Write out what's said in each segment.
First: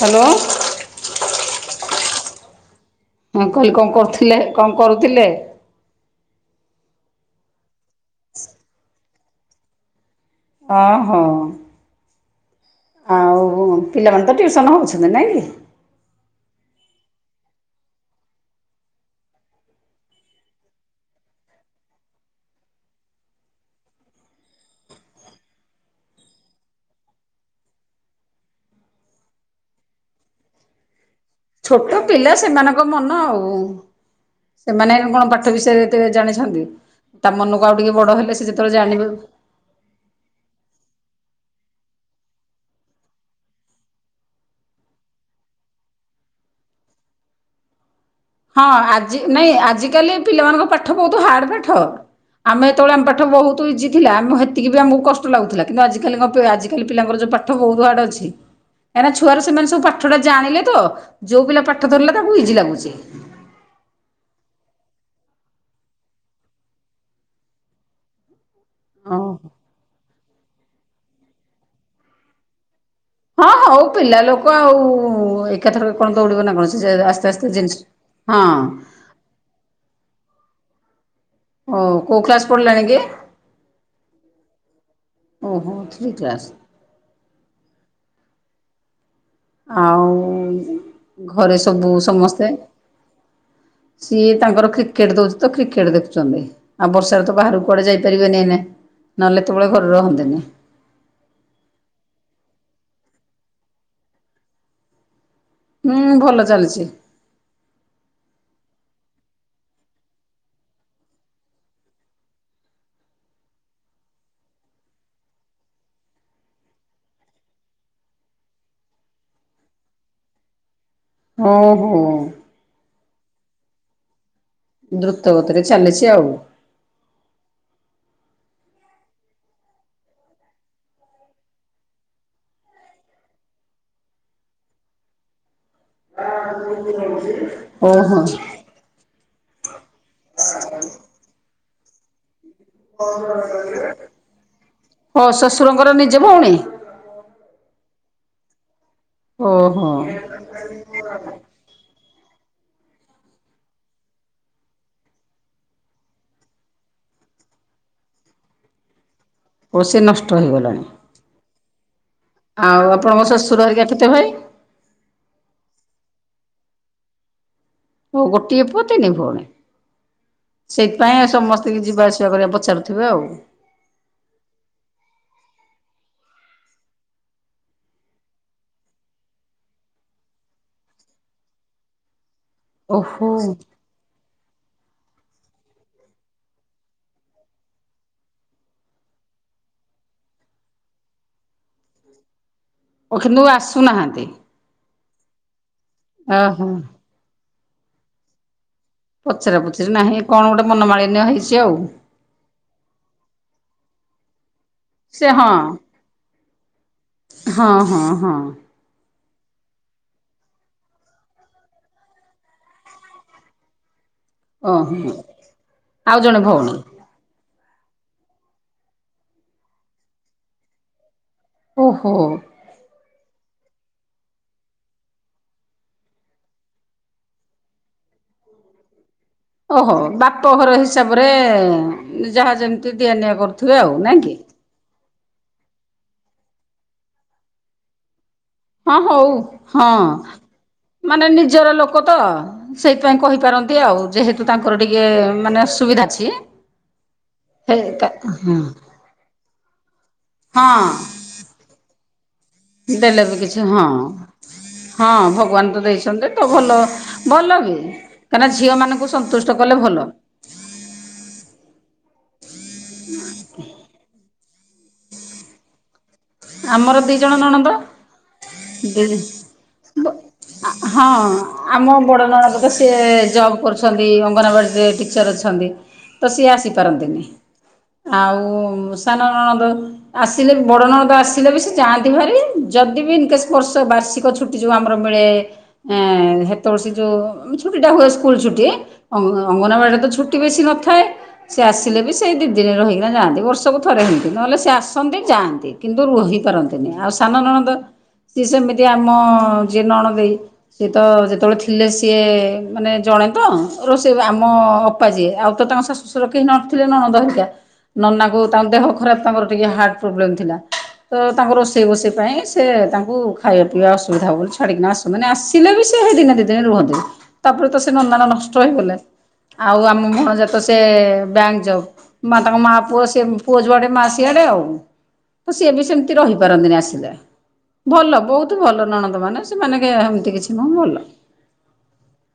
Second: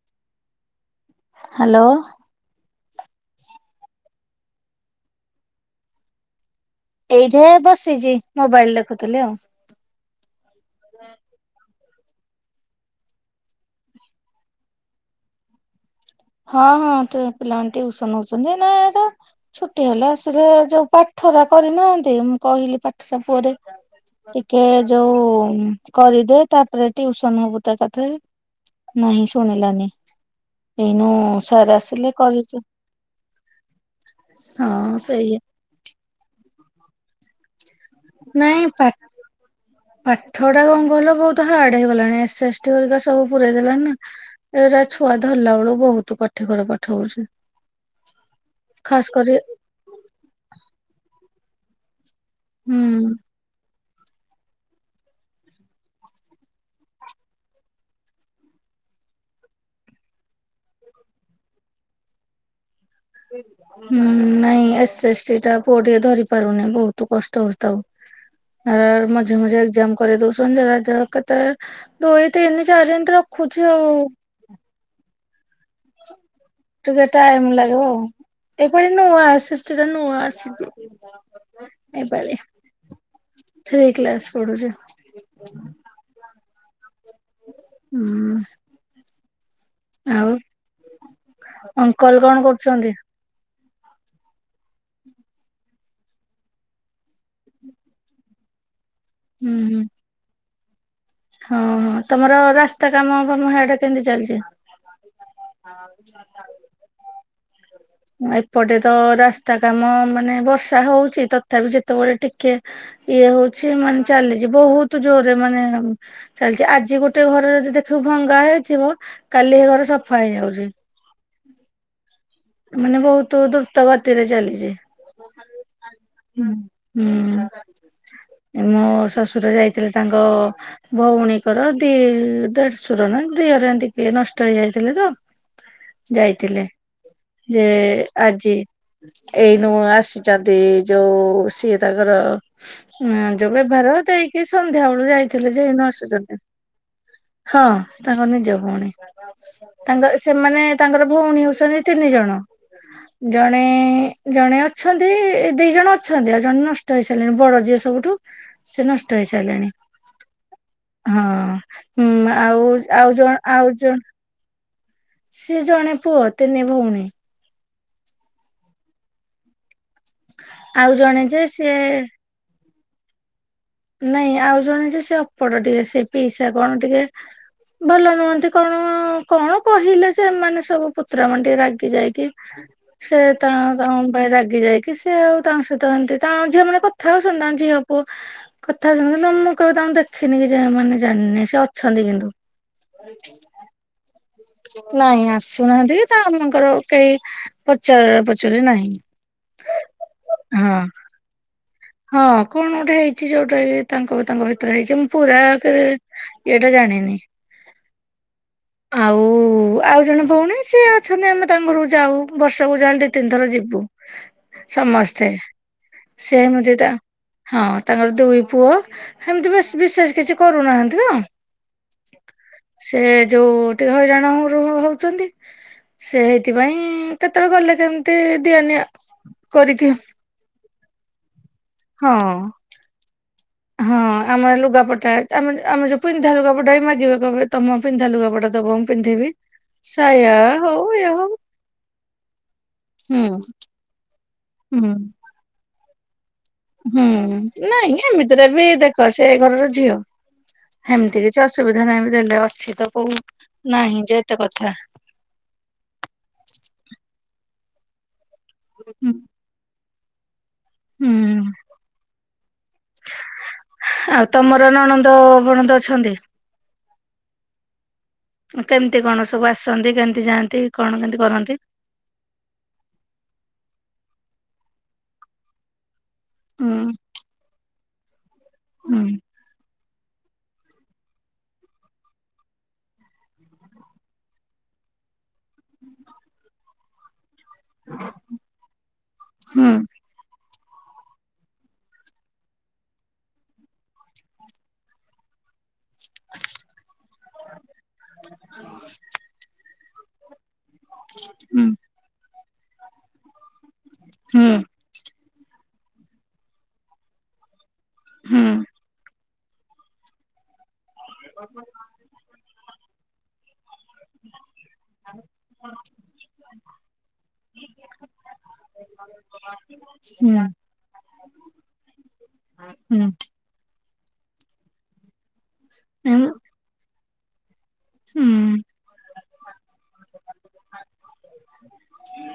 Hello. Hello. ମୁଁ କହିଲି କଣ କରୁଥିଲେ କଣ କରୁଥିଲେ? ଏଇଠେ ବସିଛି ମୋବାଇଲ ଦେଖୁଥିଲି ଆଉ। ଓହୋ। ଆଉ ପିଲାମାନେ ତ ଟ୍ୟୁସନ୍ ହଉଛନ୍ତି ନାଇଁ କି? ହଁ ହଁ ତ ପିଲାମାନେ ଟିଉସନ ହଉଛନ୍ତି। ଏ ନାଇଁ ଏରା ଛୁଟି ହେଲା ଆସୀଲେ ଯୋଉ ପାଠ ହେରା କରିନାହାନ୍ତି ମୁଁ କହିଲି ପାଠଟା ପୁଅରେ ଟିକେ ଯୋଉ କରିଦେ ତାପରେ ଟିଉସନ ହୋବୁ ତ ଏକାଥରେ ନାହିଁ ଶୁଣିଲାନି ଏଇନୁ ସାର୍ ଛୋଟ ଆସିଲେ ପିଲା କରିଚୁ। ସେମାନଙ୍କ ମନ ଆଉ। ସେମାନେ ହଁ କଣ ସେଇଆ ପାଠ ବିଷୟରେ ଏତ ଜାଣିଛନ୍ତି ତା ମନକୁ ଆଉ ଟିକେ ବଡ଼ ହେଲେ ସେ ନାଇଁ ଯେତେବେଳେ ପା ଜାଣିବେ ପାଠ ଟା କଣ କଲ ବହୁତ ହାର୍ଡ ହେଇଗଲାଣି ଏସ୍ ଏସ୍ଟି ହେରିକା ସବୁ ପୁରେଇ ଦେଲାଣି ନା ଏଇଟା ଛୁଆ ଧରିଲା ବେଳକୁ ବହୁତ କ ଏଠି ଘର ପାଠ ହୋଉଚି। ହଁ ଆଜି ନାଇଁ ଆଜିକାଲି ପିଲାମାନଙ୍କ ପାଠ ବହୁତ ହାର୍ଡ ପାଠ। ଆମେ ହେତେବେଳେ ଆମ ହୁଁ। ପାଠ ବହୁତ ଇଜି ଥିଲା ଆମ ହେତିକି ବି ଆମକୁ କଷ୍ଟ ଲାଗୁଥିଲା। କିନ୍ତୁ ଆଜିକାଲିଙ୍କ ପ ଆଜିକାଲି ପିଲାଙ୍କର ଯୋଉ ପାଠ ବହୁତ ୱାଡ ଅଛି କାହିଁକିନା ଛୁଆରୁ ସେମାନେ ସବୁ ପାଠ ଟା ଜାଣିଲେ ତ ଯୋଉ ପିଲା ପାଠ ଧରିଲା ତାକୁ ଇଜି ଲାଗୁଛି। ହୁଁ ନାଇଁ ଏସେ ଏସ୍ଟି ଟା ପୁଅଟିକେ ଧରି ପାରୁନି ବହୁତ କଷ୍ଟ ହେଉଛି ତାକୁ। [inaudible] ଆ ମଝିରେ ଓହୋ ମଝିରେ ଏକ୍ଜାମ କରେଇ ଦଉଛନ୍ତି ଯେ ଦେହ କେତେବେଳେ ଦୁଇ ତିନ ଚାରି ହଁ ରଖୁଛି ଆଉ ହଉ ପିଲା ଲୋକ ଆଉ ଏକାଥରକେ କଣ ଦୌଡିବ ନା କଣ? ଆସ୍ତେ ଆସ୍ତେ ଜିନିଷ ହଁ ଏପଟ ନୂଆ ଆସି ସେଟା ନୂଆ ଆସିଛି। ଓ କୋଉ ଏଇପାଳି। କ୍ଲାସ ପଢିଲାଣି କି? ଥ୍ରୀ କ୍ଲାସ ପଢୁଛି ଓହୋ ଥ୍ରୀ କ୍ଲାସ। ହୁଁ। ଆଉ ଘରେ ସବୁ ଅଙ୍କଲ କଣ ସମସ୍ତେ? କରୁଛନ୍ତି? ସିଏ ତାଙ୍କର କ୍ରିକେଟ ଦଉଛି ତ କ୍ରିକେଟ ଦେଖୁଛନ୍ତି। ଆଉ ବର୍ଷାରେ ତ ବାହାରକୁ କୁଆଡେ ଯାଇପାରିବେନି ଏନେ। ନ ହେଲେ ହୁଁ ଏତେ ବେଳେ ହୁଁ ଘରେ ରହନ୍ତିନି। ହଁ ହଁ ତମର ରାସ୍ତା କାମ ବା ହୀଆଡ଼େ କେମତି ଚାଲିଛି? ହୁଁ ଭଲ ଚାଲିଛି ଏପଟେ ତ ରାସ୍ତା କାମ ମାନେ ବର୍ଷା ହଉଛି ତଥାପି ଯେତେବେଳେ ଟିକେ ଇଏ ହଉଛି ମାନେ ଚାଲିଛି ବହୁତ ଜୋରରେ ମାନେ ଚାଲିଚି। ଆଜି ଗୋଟେ ଘରେ ଯଦି ଦେଖିବୁ ଭଙ୍ଗା ହେଇଥିବ କାଲି ଏ ଘର ସଫା ହେଇଯାଉଛି। ହଁ ହୋ। ମାନେ ବହୁତ ଦ୍ରୁତ ଗତିରେ ଚାଲିଛି ହୁଁ। ଦ୍ରୁତ ଗତିରେ ଚାଲିଛି ଆଉ ମୋ ଶ୍ୱଶୁର ଯାଇଥିଲେ ତାଙ୍କ ଭଉଣୀଙ୍କର ଦି ଦେଢଶୁର ନା ଦିଅର ଏମିତି କିଏ ନଷ୍ଟ ହେଇଯାଇଥିଲେ ତ ଯାଇଥିଲେ [unintelligible] ଯେ ଓହୋ। ଆଜି। ଏଇନୁ ଆସିଚନ୍ତି ଯୋଉ ସିଏ ତାଙ୍କର ଯୋଉ ବେଭାର ଦେଇକି। ସନ୍ଧ୍ୟାବେଳେ ଯାଇଥିଲେ। ଯେ ଏଇନୁ ଶଶୁରଙ୍କର ନିଜ ଆସୁଛନ୍ତି। ଭଉଣୀ? ହଁ ତାଙ୍କ ନିଜ ଭଉଣୀ ଓହୋ ତାଙ୍କ ସେମାନେ ତାଙ୍କର ଭଉଣୀ ହଉଚନ୍ତି ତିନି ଜଣ। ଜଣେ ଜଣେ ଅଛନ୍ତି ଦି ଜଣ ଅଛନ୍ତି ଆଉ ଜଣେ ନଷ୍ଟ ହେଇସାରିଲେଣି ବଡ଼ ଯିଏ। ସବୁଠୁ ସେ ନଷ୍ଟ୍ ଓ ସେ ନଷ୍ଟ ହେଇଗଲେଣି। ହଁ ହୁଁ ଆଉ ଆଉ ଆପଣଙ୍କ ଜଣ ଶ୍ୱଶୁର ଆଉ ହେରିକା ଜଣ କେତେ ଭାଇ? ସିଏ ଜଣେ ପୁଅ ତିନି ଭଉଣୀ। ଓ ଗୋଟିଏ ପୁଅ ତିନି ଭଉଣୀ ଆଉ ଜଣେ ସେଇଥିପାଇଁ ଯେ ସିଏ ସମସ୍ତଙ୍କୁ ଯିବା ଆସିବା କରିବା ପଚାରୁ ଥିବେ ଆଉ। ନାଇଁ ଆଉ ଜଣେ ଯେ ସେ ଅପଡ଼ ଟିକେ ସେ ପିଇସା କଣ ଟିକେ ଭଲ ନୁହନ୍ତି କଣ କଣ କହିଲେ ଯେ ଏମାନେ ସବୁ ପୁତୁରା ମାନେ ଟିକେ ରାଗି ଯାଇକି ସେ ଓହୋ ତା ତାଙ୍କ ପାଇଁ ରାଗିଯାଇ କି ସେ ଆଉ ତାଙ୍କ ସହିତ ହେମିତି ତାଙ୍କ ଝିଅ ମାନେ କଥା ହଉଛନ୍ତି ତାଙ୍କ ଝିଅ ପୁଅ କଥା ହଉଚନ୍ତି କିନ୍ତୁ ମୁଁ କେବେ ତାଙ୍କୁ ଦେଖିନି କି ଜା ଜାଣିନି ମାନେ ସେ ଅଛନ୍ତି କିନ୍ତୁ। ଓ କିନ୍ତୁ ଆସୁନାହାନ୍ତି? ନାଇଁ ଆସୁନାହାନ୍ତି କି ଓହୋ ତାଙ୍କର କେହି ପଚାର ପଚାରୁ ନାହିଁ। ପଚରା ପୁଚୁରି ନାହିଁ କଣ ଗୋଟେ ହଁ ମନମାଳିନ୍ୟ ହେଇଛି ଆଉ। ହଁ କଣ ଗୋଟେ ହେଇଛି ଯୋଉଟା ତାଙ୍କ ତାଙ୍କ ଭିତ ହେଇଛି ମୁଁ ସେ ପୁରା ହଁ କେବେ ଇଏଟା ଜାଣିନି ହଁ ହଁ ହଁ ଆଉ ଓ ଆଉ ଜଣେ ଭଉଣୀ ସିଏ ଅଛନ୍ତି ଆମେ ତାଙ୍କ ଘରକୁ ଯାଉ ବର୍ଷକୁ ଯା ହେଲେ ଦି ତିନିଥର ଯିବୁ। ଓହୋ ସମସ୍ତେ ଆଉ ଜଣେ ସେ ଭଉଣୀ। [unintelligible] ହଁ ତାଙ୍କର ଦୁଇ ପୁଅ ହେମିତି ବିଶ୍ ବିଶେଷ କିଛି କରୁନାହାନ୍ତି ନା। ଓ ହୋ। ଯୋଉ ଟିକେ ହଇରାଣ [unintelligible] ହଉଚନ୍ତି। ସେଇଥିପାଇଁ କେତେବେଳେ ଗଲେ କେମିତି ଦିଆ ନିଆ କରିକି ଓହୋ ବାପଘର ହିସାବରେ ହଁ। ଯାହା ଯେମିତି ଦିଆ ନିଆ କରୁଥିବେ ଆଉ ହଁ ନାଇଁ କି? ଆମର ଲୁଗାପଟା ଆମେ ଆମେ ଯୋଉ ପିନ୍ଧା ଲୁଗା ପଟା ବି ମାଗିବେ କହିବେ ତମ ପିନ୍ଧା ଲୁଗା ପଟା ଦବ ମୁଁ ହଁ ହଉ ପିନ୍ଧିବି ହଁ ସାୟା ହ ମାନେ ନିଜର ଲୋକ ତ ସେଇଥିପାଇଁ ହୁଁ କହିପାରନ୍ତି ଆଉ ଯେହେତୁ ତାଙ୍କର ହୁଁ ଟିକେ ମାନେ ଅସୁବିଧା। ଅଛି। ହୁଁ ହେ ନାଇଁ ତା ଏମିତିରେ ହଁ। ବି ଦେଖ ସେ ଏ ଘରର ଝିଅ। ହଁ। ହେମିତି କିଛି ଅସୁବିଧା ନାହିଁ ଦେଲେ ଅଛି ତ କୋଉ ଦେଲେ ବି କିଛି ହଁ ନାହିଁ ଯେ ଏତେ କଥା ହଁ ଭଗବାନ ତ ଦେଇଛନ୍ତି ତ ଭଲ। ଭଲ ବି କାହିଁନା ଝିଅ ହୁଁ ମାନଙ୍କୁ ସନ୍ତୁଷ୍ଟ କଲେ ଭଲ। ହୁଁ। ଆଉ ହଁ ତମର ନଣନ୍ଦ ବଣନ୍ଦ ଅଛନ୍ତି? ଆମର ଦି ଜଣ ନଣନ୍ଦ। କେମିତି ଦି କଣ ସବୁ ଆ ହଁ ଆମ ବଡ଼ ନଣନ୍ଦ ତ ସିଏ ଜବ୍ କରୁଛନ୍ତି [unintelligible] ଅଙ୍ଗନବାଡ଼ି ରେ ଟିଚର୍ ଅଛନ୍ତି ତ ସିଏ ହୁଁ ଆସିପାରନ୍ତିନି। ଆଉ ହୁଁ ସାନ ନଣଦ ଆସିଲେ ବି ବଡ଼ ନଣଦ ଆ ଆସିଲେ ବି ସେ ଯାଆନ୍ତି ଭେରି ଯଦି ବି [unintelligible] ବର୍ଷ ବାର୍ଷିକ ଛୁଟି ଯୋଉ ଆମର ମିଳେ। [unintelligible] ସେ ଯୋଉ ଛୁଟି ଟା ହୁଏ ସ୍କୁଲ୍ ଛୁଟି ହୁଁ ଅଙ୍ଗନବାଡ଼ି ରେ ତ ଛୁଟି ବେଶୀ ନଥାଏ। ସେ ଆସିଲେ ବି ସେଇ ଦି ଦିନ ରହିକିନା ଯାଆନ୍ତି। ବର୍ଷକୁ ଥରେ ହିନ୍ତି ନହେଲେ ସେ ଆସନ୍ତି ଯାଆନ୍ତି। କିନ୍ ରହିପାରନ୍ତିନି। ଆଉ ସାନ ନଣନ୍ଦ ସିଏ ସେମିତି ଆମ ଯିଏ ନଣଦେଇ ସିଏ ତ ଯେତେବେଳେ ହୁଁ ଥିଲେ ସିଏ ମାନେ ଜଣେ ତ ରୋଷେଇ ଆମ ହୁଁ ଅପା ଯିଏ ଆଉ ତ ତାଙ୍କ ଶାଶୁ ଶଶୁର କେହି ନ ଥିଲେ ନଣନ୍ଦ ହେରିକା। ହୁଁ। ନନାଙ୍କୁ ତାଙ୍କ ଦେହ ଖରାପ ତାଙ୍କର ଟିକେ ହାର୍ଟ ପ୍ରୋବ୍ଲେମ୍ ଥିଲା। ତ ତାଙ୍କ ରୋଷେଇ ବୋଷେଇ ପାଇଁ ସେ ତାଙ୍କୁ ଖାଇବା ପିଇବା ଅସୁବିଧା ହବ ବୋଲି ଛାଡ଼ିକିନା ଆସୁ, ମାନେ ଆସିଲେ ବି ସେ ଏ ଦିନେ ଦି ଦିନ ରୁହନ୍ତି। ତାପରେ ତ ସେ ନନା ନଷ୍ଟ ହେଇଗଲେ। ଆଉ ଆମ ହୁଁ ଭଣଜା ତ ସେ ବ୍ୟାଙ୍କ୍ ଜବ୍ ମା ତାଙ୍କ ମା ପୁଅ ସେ ପୁଅ ଯୁଆଡେ ମା ସି ସିଆଡେ ଆଉ। ତ ସିଏ ବି ସେମିତି ହୁଁ ରହିପାରନ୍ତିନି ଆସିଲେ। ଭଲ ହୁଁ ବହୁତ ଭଲ ନଣନ୍ଦ ମାନେ ସେମାନେ କେ-ହେମିତି କିଛି ନୁହଁ ଭଲ।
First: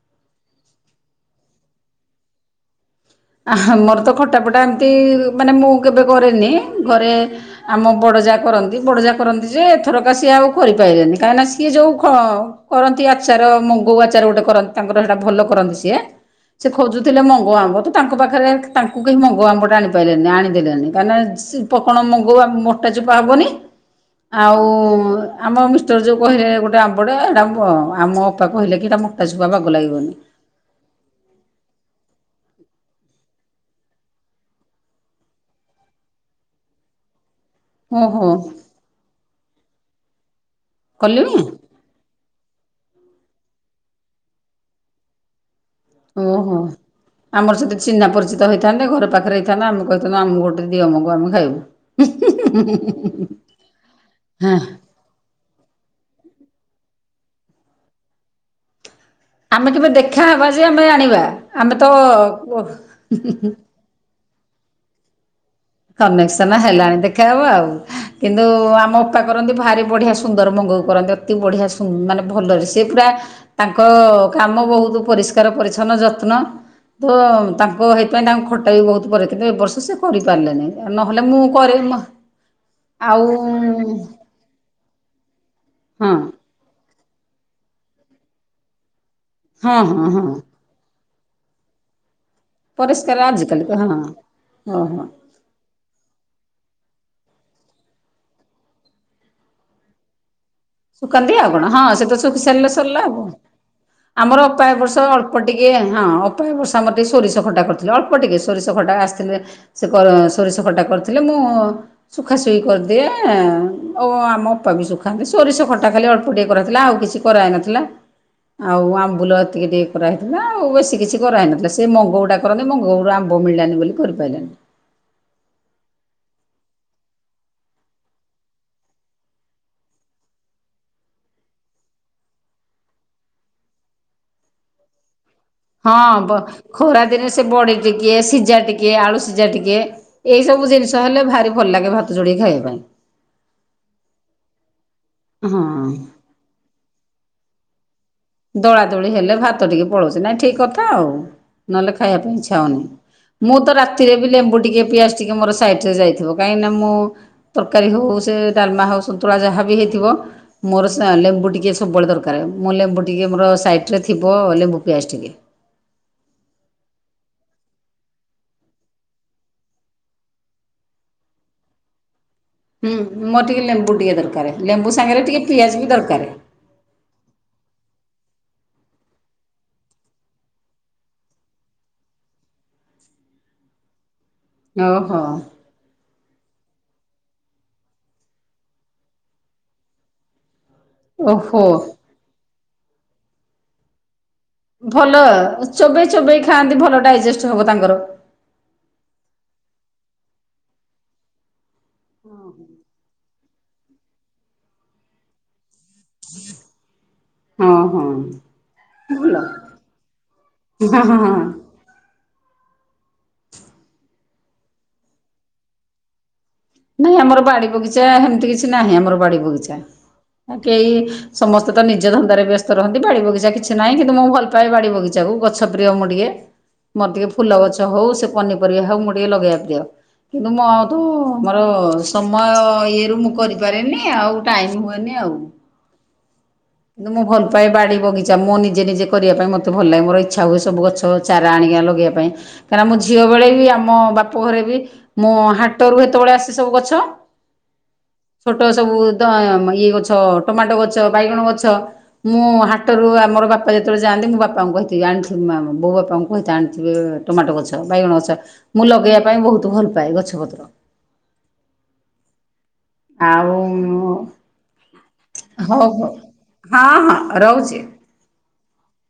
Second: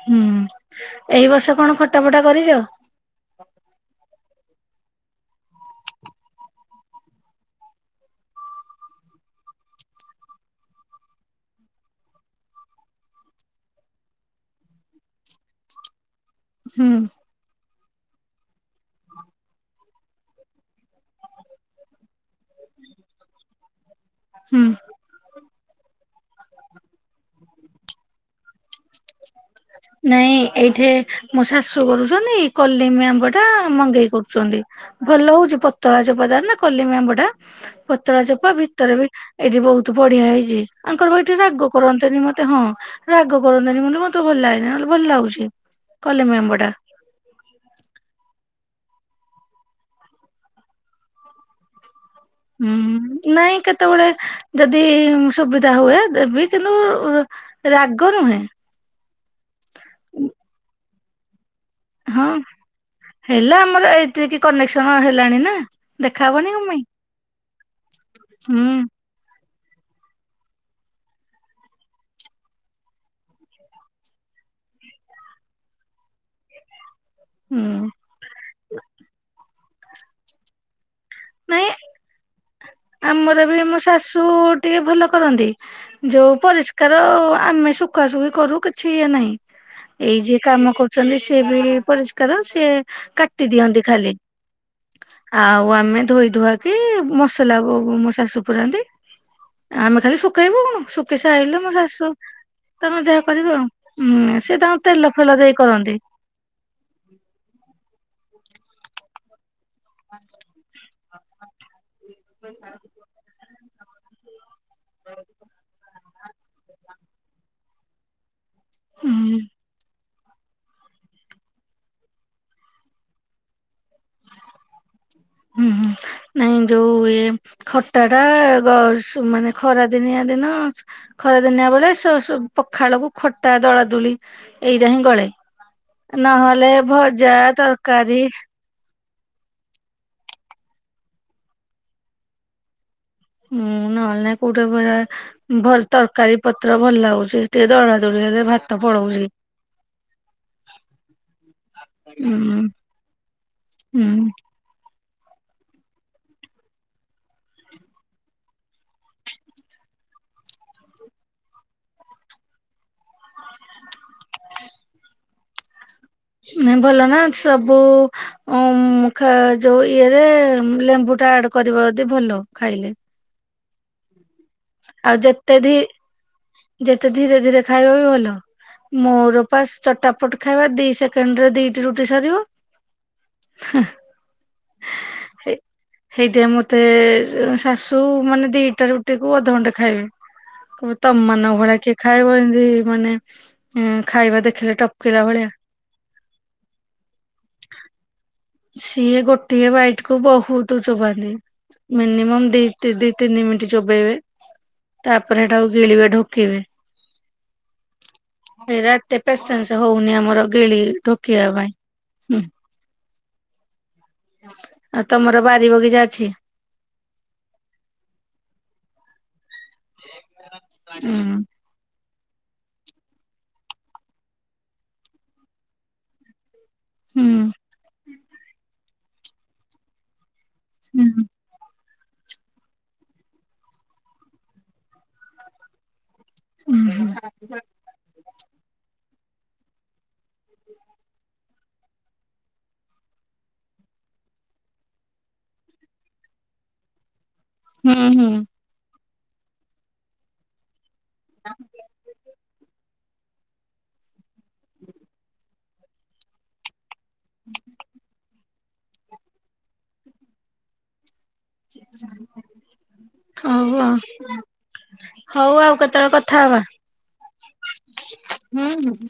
ହୁଁ, ଏଇ ବର୍ଷ କଣ ଖଟା ଫଟା କରିଚ? ଆହା ମୋର ତ ଖଟା ଫଟା ଏମିତି ମାନେ ମୁଁ କେବେ କରେନି। ଘରେ ଆମ ବଡ ଜାଆ କରନ୍ତି। ବଡଜା କରନ୍ତି ଯେ ଏଥରକା ସିଏ ଆଉ କରିପାଇଲେନି। କାହିଁକିନା ସିଏ ଯୋଉ ଖ-କରନ୍ତି ଆ ଆଚାର ମୁଙ୍ଗୁ ଆଚାର ଗୋଟେ କରନ୍ତି ତାଙ୍କର ସେଟା ଭଲ କରନ୍ତି ସିଏ। ସେ ହୁଁ ଖୋଜୁଥିଲେ ମଙ୍ଗ ଆମ୍ବ। ତ ତାଙ୍କ ପାଖରେ ତାଙ୍କୁ କେହି ମଙ୍ଗ ଆମ୍ବ ଟା ଆଣି ପାଇ ଆଣିଦେଲେନି କାହିଁ ନା ସି-ପ-କଣ ମ ଗୋଆ ମୋଟା ଚୋପା ହବନି। ଆଉ ହୁଁ। ଆମ ମିଷ୍ଟର୍ ଯୋଉ କହିଲେ ଗୋଟେ ଆମ୍ବଟେ ଏଟା ବ-ଆମ ଅପା କହିଲେ କି ହେଟା ମୁଟା ଚୁ ନାଇଁ ଏଇଠି ମୁଁ ଶାଶୁ କରୁ ଛନି, କଲିମି ଆମ୍ବ ଟା ମଗେଇ କରୁଛନ୍ତି। ଭଲ ହଉଛି ପତଳା ଚୋପା ତାର ନା କଲିମି ଆମ୍ବ ଟା। ପତଳା ଓହୋ ଚୋପା ଭିତରେ ବି ଏଇଠି ବହୁତ ବଢିଆ ହେଇଛି। ଆଙ୍କର ଭାଇ ଏଠି କଲେଣି ରାଗ କରନ୍ତିନି ମୋ ତେ ହଁ ରାଗ କରନ୍ତିନି ବୋଲି ମୋତେ ଭଲ ଲାଗେନା। ନହେଲେ ଭଲ ଲାଗୁଛି। କଲିମି ଆମ୍ବ ଓହୋ, ଟା ଆମର ସେତେ ଚିହ୍ନା ପରିଚିତ ତ ହେଇଥାନ୍ତେ ଘର ପାଖରେ ହେଇଥାନ୍ତା ଆମେ କହିଥାନ୍ତୁ ଆମକୁ ଗୋଟେ ଦିଅ ମଙ୍ଗ ଆମେ ଖାଇବୁ। ହୁଁ ନାଇଁ କେତେବେଳେ ହଁ ଯଦି ସୁବିଧା ହୁଏ। ଦେବି କିନ୍ତୁ ରାଗ ନୁହେଁ। ଆମେ କେବେ ଦେଖାହବା ଯେ ଆମେ ଆଣିବା। ଆମେ ତ ହଁ ଓଃ କନେକ୍ସନ୍ ହେଲାଣି ନା। ଦେଖାହବନି କନେକ୍ସନ୍ କଣ ପାଇଁ ହେଲାଣି ଦେଖାହବ ଆଉ। କିନ୍ତୁ ହୁଁ ଆମ ଅପା କ କରନ୍ତି ଭାରି ବଢିଆ ସୁନ୍ଦର ମଙ୍ଗକୁ କରନ୍ତି ଅତି ବଢିଆ ସୁ- ମାନେ ଭଲରେ ସି ପୁରା ତାଙ୍କ କାମ ବହୁତ ପରିଷ୍କାର, ପରିଚ୍ଛନ୍ନ, ଯତ୍ନ। ତ ତାଙ୍କ ହୁଁ ହେଇଥିପାଇଁ ତାଙ୍କ ଖଟା ବି ବହୁତ କରିଥିଲେ। କିନ୍ତୁ ଏ ବର୍ଷ ସେ କରିପାରିଲେନି। ନହେଲେ ମୁଁ ନାଇଁ କରେ ମୋହ ଆମର ବି ଆମ ଶାଶୁ ଟିକେ ଭଲ କରନ୍ତି ହଁ ଯୋଉ ପରିଷ୍କାର ଆମେ ଶୁଖାଶୁଖି କରୁ କିଛି ଇଏ ନାହିଁ। ହଁ ହଁ ଏଇ ହଁ ଯିଏ କାମ କରୁଛନ୍ତି ସିଏ ବି ପରିଷ କାର ସିଏ ପରିଷ୍କାର କାଟି ଆଜିକାଲି ତ ଦିଅନ୍ତି ହଁ ଖାଲି। ଓହୋ ଆଉ ଆମେ ଧୋଇ ଧୁଆକି ମସ ସଲାକୁ କୁ ମୋ ଶାଶୁ ପୁରାନ୍ତି ଆମେ ଖାଲି ଶୁ କେଇବୁ କଣ ଶୁକି ଶୁଖାନ୍ତି ଆଉ ସାଇଲେ କଣ ମୋ ହଁ ଶାଶୁ ସେ ତ ଶୁଖି ସାରିଲେ ତମେ ସରିଲା ଆଉ ଯାହା କଣ। କରିବ ଆଉ ଉଁ, ସେ ତାଙ୍କ ତେଲ ଫେଲ ପ ଦେଇ ଟିକିଏ କରନ୍ତି ହଁ ଅପା ଏ ବର୍ଷ ଆମର ଟିକେ ସୋରିଷ ଖଟା କରିଥିଲେ। ଅଳ୍ପ ଟିକେ ସୋରିଷ ଖଟା ଆସିଥିଲେ ସେ କର ସୋରିଷ ଖଟା କରିଥିଲେ ମୁଁ ଶୁଖା ଶୁଖି କରିଦିଏ। ଓ ଆମ ଅପା ବି ଶୁଖାନ୍ତି। ସୋରିଷ ଖଟା ଖାଲି ଅଳ୍ପ ଟିକେ କରାଥିଲା। ଆଉ କିଛି କରାହେଇନଥିଲା। ଆଉ ଆମ୍ବୁଲ ହୁଁ। ଏତିକି ଟିକେ କରାହେଇଥିଲା। ଆଉ ବେଶୀ କିଛି କରାହେଇନଥିଲା। ସେ ମଙ୍ଗଉଟା କରନ୍ତି ମଙ୍ଗ କୋଉଟୁ ଆମ୍ବ ମିଳିଲାନି ବୋଲି କରିପାରିଲାନି। [inaudible] ହୁଁ ହୁଁ [inaudible] ନାଇଁ ଯୋଉ ଇଏ ଖଟା ଟା ଗ-ସୁ-ମାନେ ଖରା ଦିନିଆ ଦିନ ଖ ଖରାଦିନିଆ ବେଳେ ସସୁ ପଖାଳକୁ ଖଟା ଦଳା ଦୁଳି ଏଇଟା ହିଁ ଗଳେ। ହଁ ନହେଲେ ବ-ଖରା ଦିନେ ଭଜା ସେ ବଡି ଟିକେ, ତରକାରୀ ସିଜା ଟିକେ, ଆଳୁ ସି ଜା ଟିକିଏ ଏଇ ସବୁ ଜିନିଷ ହେଲେ ଭାରି ଭଲ ଲାଗେ ଭାତ ଯୋଡିକି ଖାଇବା ପାଇଁ। ହୁଁ ନହେଲେ ନା କୋଉଟେ ପୁର ହଁ ଭଲ ତରକାରୀପତ୍ର ଭଲ ଲାଗୁଛି ଟିକେ ଦଳା ଦଳି ହେଲେ ଭାତ ଦଳାଦଳି ପଳଉଛି ହେଲେ ଭାତଟିକେ ପଳଉଛି ନାଇଁ ଠିକ କଥା ଆଉ ନହେଲେ ଖାଇବା ଉଁ ପାଇଁ ଇଚ୍ଛା ହଉନି। ମୁଁ ତ ହୁଁ ରାତିରେ ବି ଲେମ୍ବୁ ଟିକେ ପିଆଜ ମୋର ସାଇଟରେ ଯାଇଥିବ କାହିଁକିନା ମୁଁ ତରକାରୀ ହଉ ସେ ଡାଲମା ହଉ ସନ୍ତୁଳା ଯାହା ବି ହେଇଥିବ। ମୋର ସେ ଲେମ୍ବୁ ଟିକେ ସବୁବେଳେ ଦରକାର ମୁଁ ଲେମ୍ବୁ ଟିକେ ମୋର ସାଇଟରେ ଥିବ ଲେମ୍ବୁ ପିଆଜ ଟିକେ। ନା ଭଲ ନା ସବୁ ଯୋଉ ଇଏରେ ଲେମ୍ବୁ ଆଡ କରିବାଦି ଭଲ। ହୁଁ ଖାଇଲେ ମୋର ଟିକେ ଲେମ୍ବୁ ଟିକେ ଦରକାର ଲେମ୍ବୁ ଆଉ ସାଙ୍ଗରେ ଟିକେ ଯେତେ ଧ ପିଆଜ ବି ଦରକାର। ଯେତେ ଧୀରେ ଧୀରେ ଖାଇବା ବି ଭଲ। ମୋର ପା ଚଟାପଟ ଖାଇବା ଦି ସେକେଣ୍ଡରେ ଦିଟି ରୁଟି ସରିବ। ହ ଓହୋ ହେଇଦଆ ମତେ ଶାଶୁ ମାନେ ଦିଟା ରୁଟିକୁୁ ଅଧଘଣ୍ଟେ ଖାଇବେ। ତମମାନଙ୍କ ଓହୋ ଭଳିଆ କିଏ ଖାଇବ ଏମିତି ମାନେ ଖାଇବା ଦେ ଭଲ ଚୋବେଇ ଚୋବେଇ ଖାଆନ୍ତି, ଭଲ ଡାଇଜେଷ୍ଟ ହବ ତାଙ୍କର। ସିଏ ଗୋଟିଏ ବାଇଟକୁ ବହୁତ ଚୋବାନ୍ତି। ମିନିମମ୍ ଦି ଦି ତିନି ମିନିଟ୍ ଚୋବେେଇବେ। ତାପରେ ସେଟାକୁ ଗିଳିବେ ଢ଼ୋକିବେ। ହଁ ହଁ ଏରା ଏତେ ଭଲ ପେଶନସେ ହଉନି ଆମର। ଗିଳି ହଁ ହଁ ହଁ ଢ଼ୋକିବା ପାଇଁ। ଆଉ ତମର ବାରିବଗିଚା ଅଛି? ନାଇଁ ଆମର ବାଡିବଗିଚା ହେମିତି କିଛି ନାହିଁ ଆମର ବାଡିବଗିଚା। ଆ କେଇ ଉଁ ସମସ୍ତେ ତ ନିଜ ନିଜ ଧନ୍ଦାରେ ବ୍ୟସ୍ତ ରହନ୍ତି, ବାଡିବଗିଚା କିଛି ନାହିଁ। କିନ୍ତୁ ମୁଁ ଭଲ ପାଏ ବାଡିବଗିଚାକୁ ଗଛ ପ୍ରିୟ ମୁଁ ଟିକେ। ମୋର ଟିକେ ହୁଁ ଫୁଲଗଛ ହଉ ସେ ପନିପରିବା ହଉ ମୁଁ ଟିକେ ଲଗେଇବା ପ୍ରିୟ। କିନ୍ତୁ ମୁଁ ଆଉ ତୁ ହୁଁ ମର ସମୟ ଇଏରୁ ମୁଁ କରିପାରେନି ଆଉ ଟାଇମ ହୁଏନି ଆଉ। ହୁଁ କିନ୍ତୁ ମୁଁ ଭଲପାଏ ବାଡିବଗିଚା ମଁ ନିଜେ ନିଜେ କରିବା ପାଇଁ ମୋତେ ଭଲ ଲାଗେ ମୋର ଇଚ୍ଛା ହୁଏ ସବୁ ଗଛ ଚାରା ଆଣିକି ଲଗେଇବା ପାଇଁ କାହିଁକନା ମୁଁ ଝିଅ ବେଳେ ବି ଆମ ବାପ ଘରେ ବି ମୋ ହାଟରୁ ସେତେବେଳେ ଆସି ସବୁ ଗଛ। ହୁଁ ହୁଁ ଛୋଟ ସବୁ ତ ଇଏ ଗଛ ଟମାଟୋ ଗଛ ବାଇଗଣ ଗଛ। ମୁଁ ହାଟରୁ ଆମର ବାପା ଯେତେବେଳେ ଯାଆନ୍ତି ମୁଁ ବାପାଙ୍କୁ କହିଥିଲି ଆଣିି ବୋଉ ବାପାଙ୍କୁ କହିଥା ଆଣିଥା ଟମାଟୋ ଗଛ, ବାଇଗଣ ଗଛ ମୁଁ ଲଗେଇବା ପାଇଁ ବହୁତ ଭଲ ପାଏ ଗଛପତ୍ର। ଆଉ ହଉହ। ହଉ ଆଉ କେତେବେଳେ କଥା ହବା। ହଁ ହଁ ରହୁଛି ହୁଁ ହୁଁ।